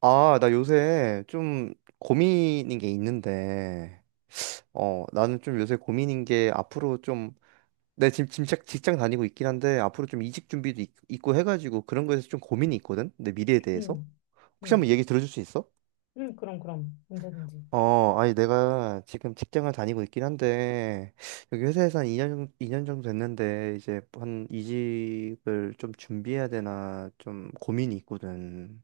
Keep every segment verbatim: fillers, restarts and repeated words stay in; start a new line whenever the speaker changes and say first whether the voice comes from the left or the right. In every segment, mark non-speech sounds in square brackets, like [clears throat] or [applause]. right: 아, 나 요새 좀 고민인 게 있는데, 어, 나는 좀 요새 고민인 게 앞으로 좀, 내 지금 직장, 직장 다니고 있긴 한데, 앞으로 좀 이직 준비도 있, 있고 해가지고 그런 거에서 좀 고민이 있거든? 내 미래에 대해서?
left: 응,
right: 혹시 한번
left: 응,
right: 얘기 들어줄 수 있어?
left: 응, 그럼, 그럼. 언제든지.
right: 어, 아니, 내가 지금 직장을 다니고 있긴 한데, 여기 회사에서 한 이 년 이 년 정도 됐는데, 이제 한 이직을 좀 준비해야 되나 좀 고민이 있거든.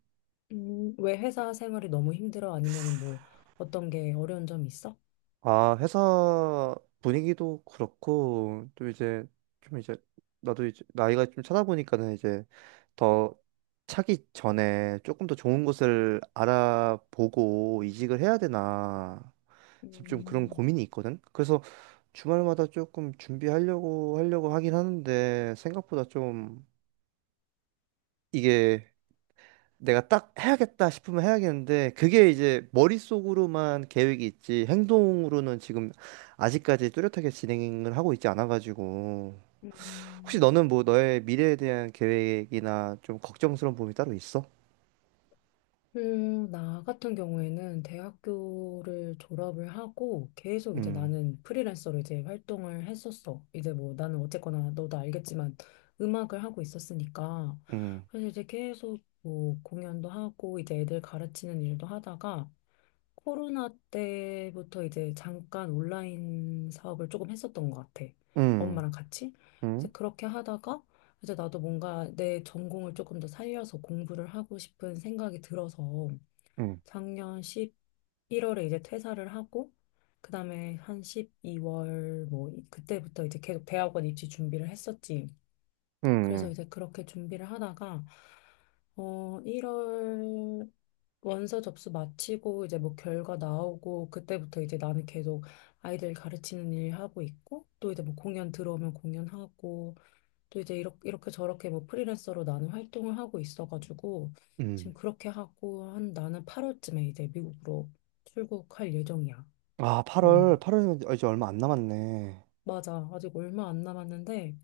left: 음, 왜 회사 생활이 너무 힘들어? 아니면은 뭐 어떤 게 어려운 점이 있어?
right: 아, 회사 분위기도 그렇고, 또 이제, 좀 이제, 나도 이제, 나이가 좀 차다 보니까는 이제, 더 차기 전에 조금 더 좋은 곳을 알아보고 이직을 해야 되나, 지금 좀 그런
left: 음,
right: 고민이 있거든? 그래서 주말마다 조금 준비하려고, 하려고 하긴 하는데, 생각보다 좀, 이게 내가 딱 해야겠다 싶으면 해야겠는데 그게 이제 머릿속으로만 계획이 있지 행동으로는 지금 아직까지 뚜렷하게 진행을 하고 있지 않아가지고 혹시
left: 음,
right: 너는 뭐 너의 미래에 대한 계획이나 좀 걱정스러운 부분이 따로 있어?
left: 음, 나 같은 경우에는 대학교를 졸업을 하고 계속 이제
right: 음,
left: 나는 프리랜서로 이제 활동을 했었어. 이제 뭐 나는 어쨌거나 너도 알겠지만 음악을 하고 있었으니까.
right: 음,
left: 그래서 이제 계속 뭐 공연도 하고 이제 애들 가르치는 일도 하다가 코로나 때부터 이제 잠깐 온라인 사업을 조금 했었던 것 같아.
right: 음,
left: 엄마랑 같이. 이제
right: 음,
left: 그렇게 하다가 이제 나도 뭔가 내 전공을 조금 더 살려서 공부를 하고 싶은 생각이 들어서
right: 음,
left: 작년 십일 월에 이제 퇴사를 하고, 그다음에 한 십이 월 뭐 이- 그때부터 이제 계속 대학원 입시 준비를 했었지. 그래서
right: 음,
left: 이제 그렇게 준비를 하다가 어 일 월 원서 접수 마치고 이제 뭐 결과 나오고, 그때부터 이제 나는 계속 아이들 가르치는 일 하고 있고, 또 이제 뭐 공연 들어오면 공연하고, 또 이제 이렇게, 이렇게 저렇게 뭐 프리랜서로 나는 활동을 하고 있어가지고
right: 음.
left: 지금 그렇게 하고, 한 나는 팔 월쯤에 이제 미국으로 출국할 예정이야.
right: 아, 팔월
left: 음,
right: 팔월이면 이제 얼마 안 남았네.
left: 맞아. 아직 얼마 안 남았는데,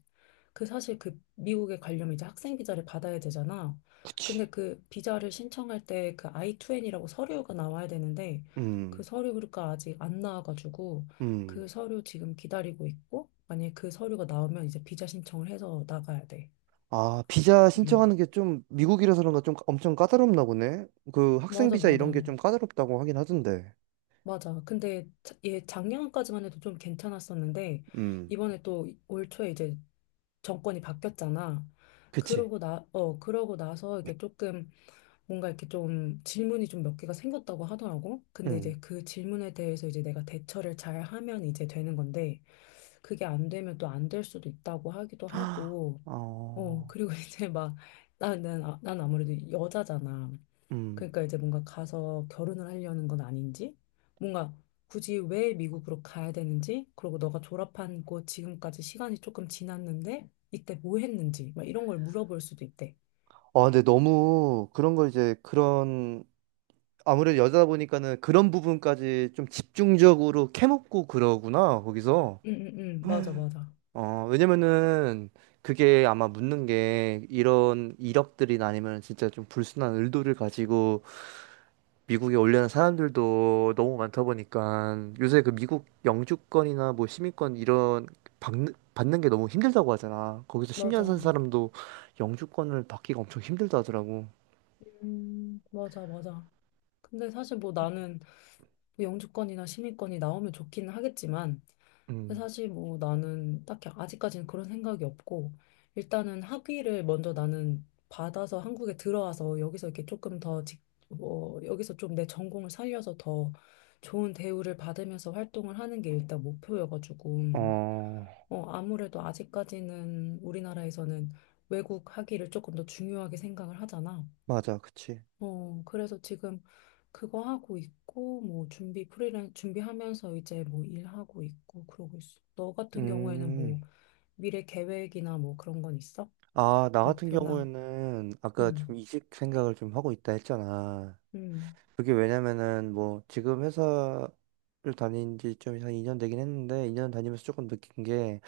left: 그 사실 그 미국에 가려면 이제 학생 비자를 받아야 되잖아. 근데
right: 그치.
left: 그 비자를 신청할 때 그 아이 투 엔이라고 서류가 나와야 되는데, 그
right: 음,
left: 서류가 아직 안 나와가지고 그
right: 음.
left: 서류 지금 기다리고 있고, 만약에 그 서류가 나오면 이제 비자 신청을 해서 나가야 돼.
right: 아, 비자
left: 음.
right: 신청하는 게 좀 미국이라서 그런가 좀 엄청 까다롭나 보네. 그 학생
left: 맞아,
right: 비자
left: 맞아.
right: 이런 게 좀 까다롭다고 하긴 하던데.
left: 맞아. 근데 자- 얘 작년까지만 해도 좀 괜찮았었는데
right: 음,
left: 이번에 또 올 초에 이제 정권이 바뀌었잖아.
right: 그치.
left: 그러고 나, 어, 그러고 나서 이게 조금 뭔가 이렇게 좀 질문이 좀 몇 개가 생겼다고 하더라고. 근데
right: 음.
left: 이제 그 질문에 대해서 이제 내가 대처를 잘 하면 이제 되는 건데, 그게 안 되면 또 안 될 수도 있다고 하기도
right: [gasps]
left: 하고. 어,
right: 어,
left: 그리고 [laughs] 이제 막 나는 아, 난 아무래도 여자잖아.
right: 음.
left: 그러니까 이제 뭔가 가서 결혼을 하려는 건 아닌지, 뭔가 굳이 왜 미국으로 가야 되는지, 그리고 너가 졸업한 곳 지금까지 시간이 조금 지났는데 이때 뭐 했는지, 막 이런 걸 물어볼 수도 있대.
right: 아, 근데 너무 그런 걸 이제 그런 아무래도 여자다 보니까는 그런 부분까지 좀 집중적으로 캐먹고 그러구나, 거기서.
left: 응, 응, 응, 맞아, 맞아.
right: 어, 왜냐면은 그게 아마 묻는 게 이런 이력들이나 아니면 진짜 좀 불순한 의도를 가지고 미국에 올려는 사람들도 너무 많다 보니까 요새 그 미국 영주권이나 뭐 시민권 이런 받는, 받는 게 너무 힘들다고 하잖아. 거기서 십 년 산
left: 맞아.
right: 사람도 영주권을 받기가 엄청 힘들다 하더라고.
left: 음, 맞아, 맞아. 근데 사실 뭐 나는, 뭐 영주권이나 시민권이 나오면 좋기는 하겠지만, 근데
right: 음,
left: 사실 뭐 나는 딱히 아직까지는 그런 생각이 없고, 일단은 학위를 먼저 나는 받아서 한국에 들어와서 여기서 이렇게 조금 더 직, 뭐 여기서 좀 내 전공을 살려서 더 좋은 대우를 받으면서 활동을 하는 게 일단 목표여가지고,
right: 어,
left: 어 아무래도 아직까지는 우리나라에서는 외국 학위를 조금 더 중요하게 생각을 하잖아.
right: 맞아, 그치.
left: 어, 그래서 지금 그거 하고 있고, 뭐, 준비, 프리랜, 준비하면서 이제 뭐 일하고 있고, 그러고 있어. 너 같은 경우에는
right: 음,
left: 뭐, 미래 계획이나 뭐 그런 건 있어?
right: 아, 나 같은
left: 목표나?
right: 경우에는 아까
left: 응,
right: 좀 이직 생각을 좀 하고 있다 했잖아.
left: 응,
right: 그게 왜냐면은 뭐 지금 회사를 다닌 지 좀 한 이 년 되긴 했는데 이 년 다니면서 조금 느낀 게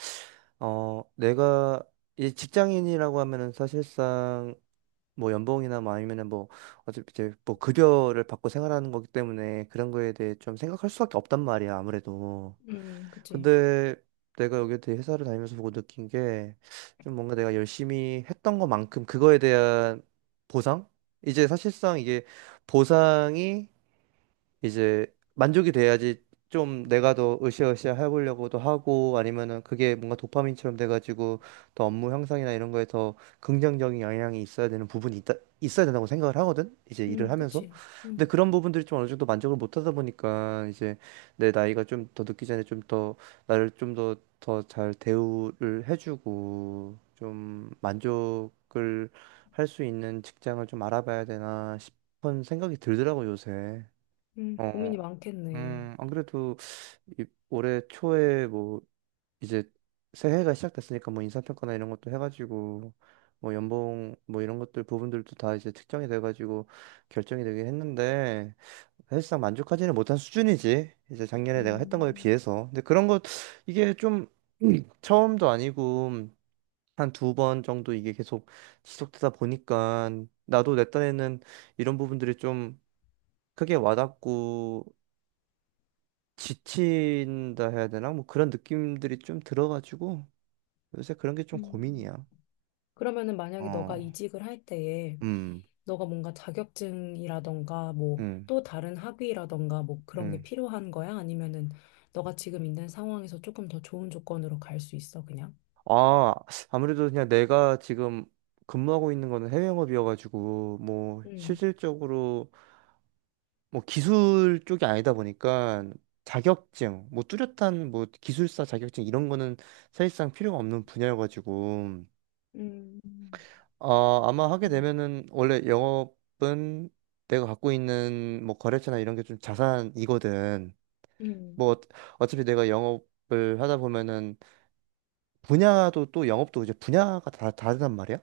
right: 어, 내가 이 직장인이라고 하면은 사실상 뭐 연봉이나 뭐 아니면은 뭐 어차피 이제 뭐 급여를 받고 생활하는 거기 때문에 그런 거에 대해 좀 생각할 수밖에 없단 말이야, 아무래도.
left: 응, 그치,
right: 근데 내가 여기 대 회사를 다니면서 보고 느낀 게 좀 뭔가 내가 열심히 했던 것만큼 그거에 대한 보상? 이제 사실상 이게 보상이 이제 만족이 돼야지 좀 내가 더 으쌰으쌰 해보려고도 하고 아니면은 그게 뭔가 도파민처럼 돼가지고 더 업무 향상이나 이런 거에 더 긍정적인 영향이 있어야 되는 부분이 있다, 있어야 된다고 생각을 하거든. 이제 일을
left: 응,
right: 하면서.
left: 그치,
right: 근데
left: 응,
right: 그런 부분들이 좀 어느 정도 만족을 못 하다 보니까 이제 내 나이가 좀 더 늦기 전에 좀 더 나를 좀 더 더 잘 대우를 해주고 좀 만족을 할 수 있는 직장을 좀 알아봐야 되나 싶은 생각이 들더라고 요새.
left: 응.
right: 어.
left: 고민이 많겠네.
right: 음, 안 그래도 이- 올해 초에 뭐 이제 새해가 시작됐으니까 뭐 인사평가나 이런 것도 해가지고 뭐 연봉 뭐 이런 것들 부분들도 다 이제 특정이 돼가지고 결정이 되긴 했는데 사실상 만족하지는 못한 수준이지. 이제 작년에 내가 했던 거에
left: 음,
right: 비해서. 근데 그런 것 이게 좀 음, [clears throat] 처음도 아니고 한 두 번 정도 이게 계속 지속되다 보니까 나도 내 딴에는 이런 부분들이 좀 크게 와닿고 지친다 해야 되나? 뭐 그런 느낌들이 좀 들어가지고 요새 그런 게 좀
left: 음.
right: 고민이야.
left: 그러면은 만약에
right: 어,
left: 너가 이직을 할 때에,
right: 음,
left: 너가 뭔가 자격증이라던가 뭐
right: 음,
left: 또 다른 학위라던가 뭐 그런 게
right: 음.
left: 필요한 거야? 아니면은 너가 지금 있는 상황에서 조금 더 좋은 조건으로 갈 수 있어, 그냥?
right: 아, 아무래도 그냥 내가 지금 근무하고 있는 거는 해외 영업이어가지고 뭐
left: 음,
right: 실질적으로 뭐 기술 쪽이 아니다 보니까 자격증, 뭐 뚜렷한 뭐 기술사 자격증 이런 거는 사실상 필요가 없는 분야여가지고
left: 음,
right: 아, 아마 하게
left: 음,
right: 되면은 원래 영업은 내가 갖고 있는 뭐 거래처나 이런 게 좀 자산이거든.
left: 음,
right: 뭐 어- 어차피 내가 영업을 하다 보면은 분야도 또 영업도 이제 분야가 다 다르단 말이야.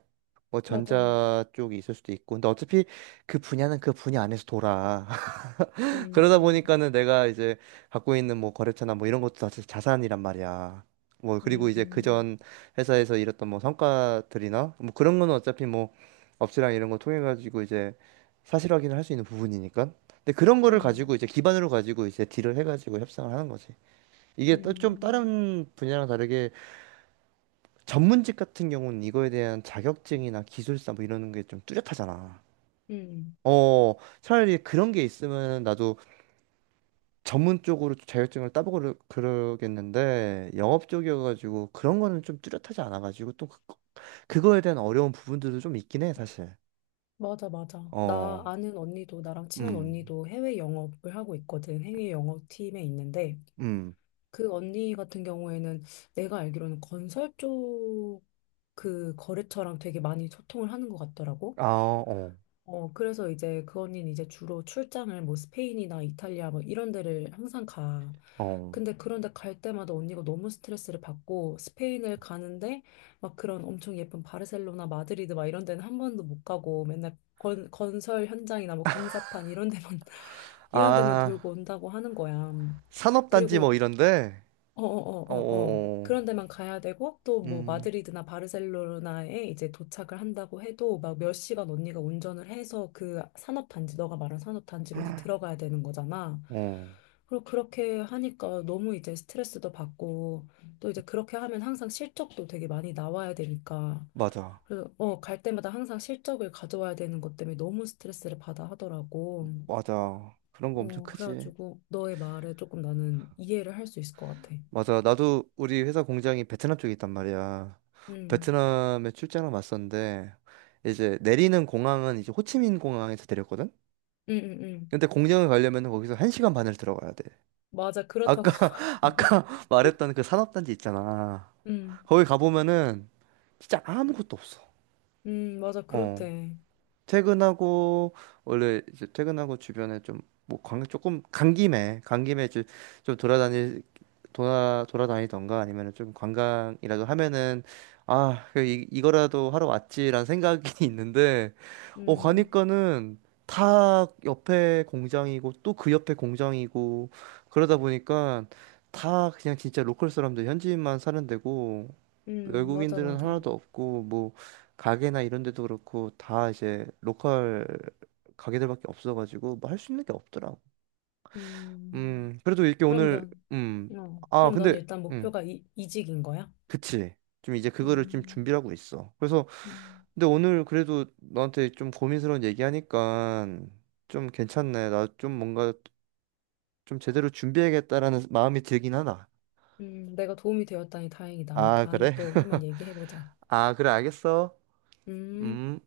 right: 뭐
left: 맞아.
right: 전자 쪽이 있을 수도 있고. 근데 어차피 그 분야는 그 분야 안에서 돌아. 그러다
left: 음,
right: 보니까는 내가 이제 갖고 있는 뭐 거래처나 뭐 이런 것도 다 자산이란 말이야. 뭐 그리고 이제
left: 음,
right: 그전 회사에서 일했던 뭐 성과들이나 뭐 그런 거는 어차피 뭐 업체랑 이런 거 통해 가지고 이제 사실 확인을 할 수 있는 부분이니까. 근데 그런 거를 가지고
left: 음,
right: 이제 기반으로 가지고 이제 딜을 해 가지고 협상을 하는 거지. 이게 또 좀
left: 음,
right: 다른 분야랑 다르게 전문직 같은 경우는 이거에 대한 자격증이나 기술사 뭐 이러는 게 좀 뚜렷하잖아.
left: 음.
right: 어, 차라리 그런 게 있으면 나도 전문 쪽으로 자격증을 따보고 그러- 그러겠는데 영업 쪽이어가지고 그런 거는 좀 뚜렷하지 않아가지고 또 그, 그거에 대한 어려운 부분들도 좀 있긴 해 사실.
left: 맞아, 맞아.
right: 어.
left: 나 아는 언니도, 나랑 친한
right: 음.
left: 언니도 해외 영업을 하고 있거든. 해외 영업팀에 있는데,
right: 음.
left: 그 언니 같은 경우에는 내가 알기로는 건설 쪽, 그 거래처랑 되게 많이 소통을 하는 것 같더라고.
right: 아. 어.
left: 어, 그래서 이제 그 언니는 이제 주로 출장을 뭐 스페인이나 이탈리아 뭐 이런 데를 항상 가.
right: 어.
left: 근데 그런데 갈 때마다 언니가 너무 스트레스를 받고, 스페인을 가는데 막 그런 엄청 예쁜 바르셀로나, 마드리드 막 이런 데는 한 번도 못 가고 맨날 건, 건설 현장이나 뭐 공사판, 이런 데만 [laughs] 이런 데만
right: 아.
left: 돌고 온다고 하는 거야.
right: 산업단지 뭐
left: 그리고
right: 이런데.
left: 어어어어어
right: 어어어.
left: 그런 데만 가야 되고, 또 뭐
right: 음.
left: 마드리드나 바르셀로나에 이제 도착을 한다고 해도 막 몇 시간 언니가 운전을 해서 그 산업단지, 너가 말한 산업단지로 이제 들어가야 되는 거잖아.
right: 어.
left: 그리고 그렇게 하니까 너무 이제 스트레스도 받고, 또 이제 그렇게 하면 항상 실적도 되게 많이 나와야 되니까,
right: 맞아,
left: 그래서 어, 갈 때마다 항상 실적을 가져와야 되는 것 때문에 너무 스트레스를 받아 하더라고.
right: 맞아. 그런 거 엄청
left: 어,
right: 크지.
left: 그래가지고 너의 말에 조금 나는 이해를 할 수 있을 것 같아.
right: 맞아. 나도 우리 회사 공장이 베트남 쪽에 있단 말이야.
left: 음.
right: 베트남에 출장을 왔었는데 이제 내리는 공항은 이제 호치민 공항에서 내렸거든.
left: 응, 응, 응.
right: 근데 공장을 가려면 거기서 한 시간 반을 들어가야 돼.
left: 맞아, 그렇다고
right: 아까
left: 하더라.
right: [laughs] 아까 말했던 그 산업단지 있잖아.
left: 응,
right: 거기 가보면은 진짜 아무것도 없어.
left: 응, 맞아,
right: 어.
left: 그렇대.
right: 퇴근하고 원래 이제 퇴근하고 주변에 좀뭐 조금 간 김에 간 김에 이제 좀 돌아다니 돌아 돌아다니던가 아니면은 좀 관광이라도 하면은 아, 그 이, 이거라도 하러 왔지라는 생각이 [laughs] 있는데 어
left: 응,
right: 가니까는 다 옆에 공장이고 또 그 옆에 공장이고 그러다 보니까 다 그냥 진짜 로컬 사람들 현지인만 사는 데고
left: 응, 맞아,
right: 외국인들은
left: 맞아.
right: 하나도 없고 뭐 가게나 이런 데도 그렇고 다 이제 로컬 가게들밖에 없어가지고 뭐 할 수 있는 게 없더라고.
left: 응,
right: 음, 그래도 이렇게
left: 그럼
right: 오늘.
left: 넌,
right: 음,
left: 어,
right: 아,
left: 그럼 넌
right: 근데
left: 일단
right: 음,
left: 목표가 이, 이직인 거야?
right: 그치. 좀 이제 그거를 좀
left: 음,
right: 준비를 하고 있어. 그래서
left: 음,
right: 근데 오늘 그래도 너한테 좀 고민스러운 얘기하니까 좀 괜찮네. 나 좀 뭔가 좀 제대로 준비해야겠다라는 마음이 들긴 하나.
left: 음, 내가 도움이 되었다니 다행이다. 우리
right: 아,
left: 다음에
right: 그래?
left: 또 한번
right: [laughs]
left: 얘기해보자.
right: 아, 그래 알겠어.
left: 음.
right: 음.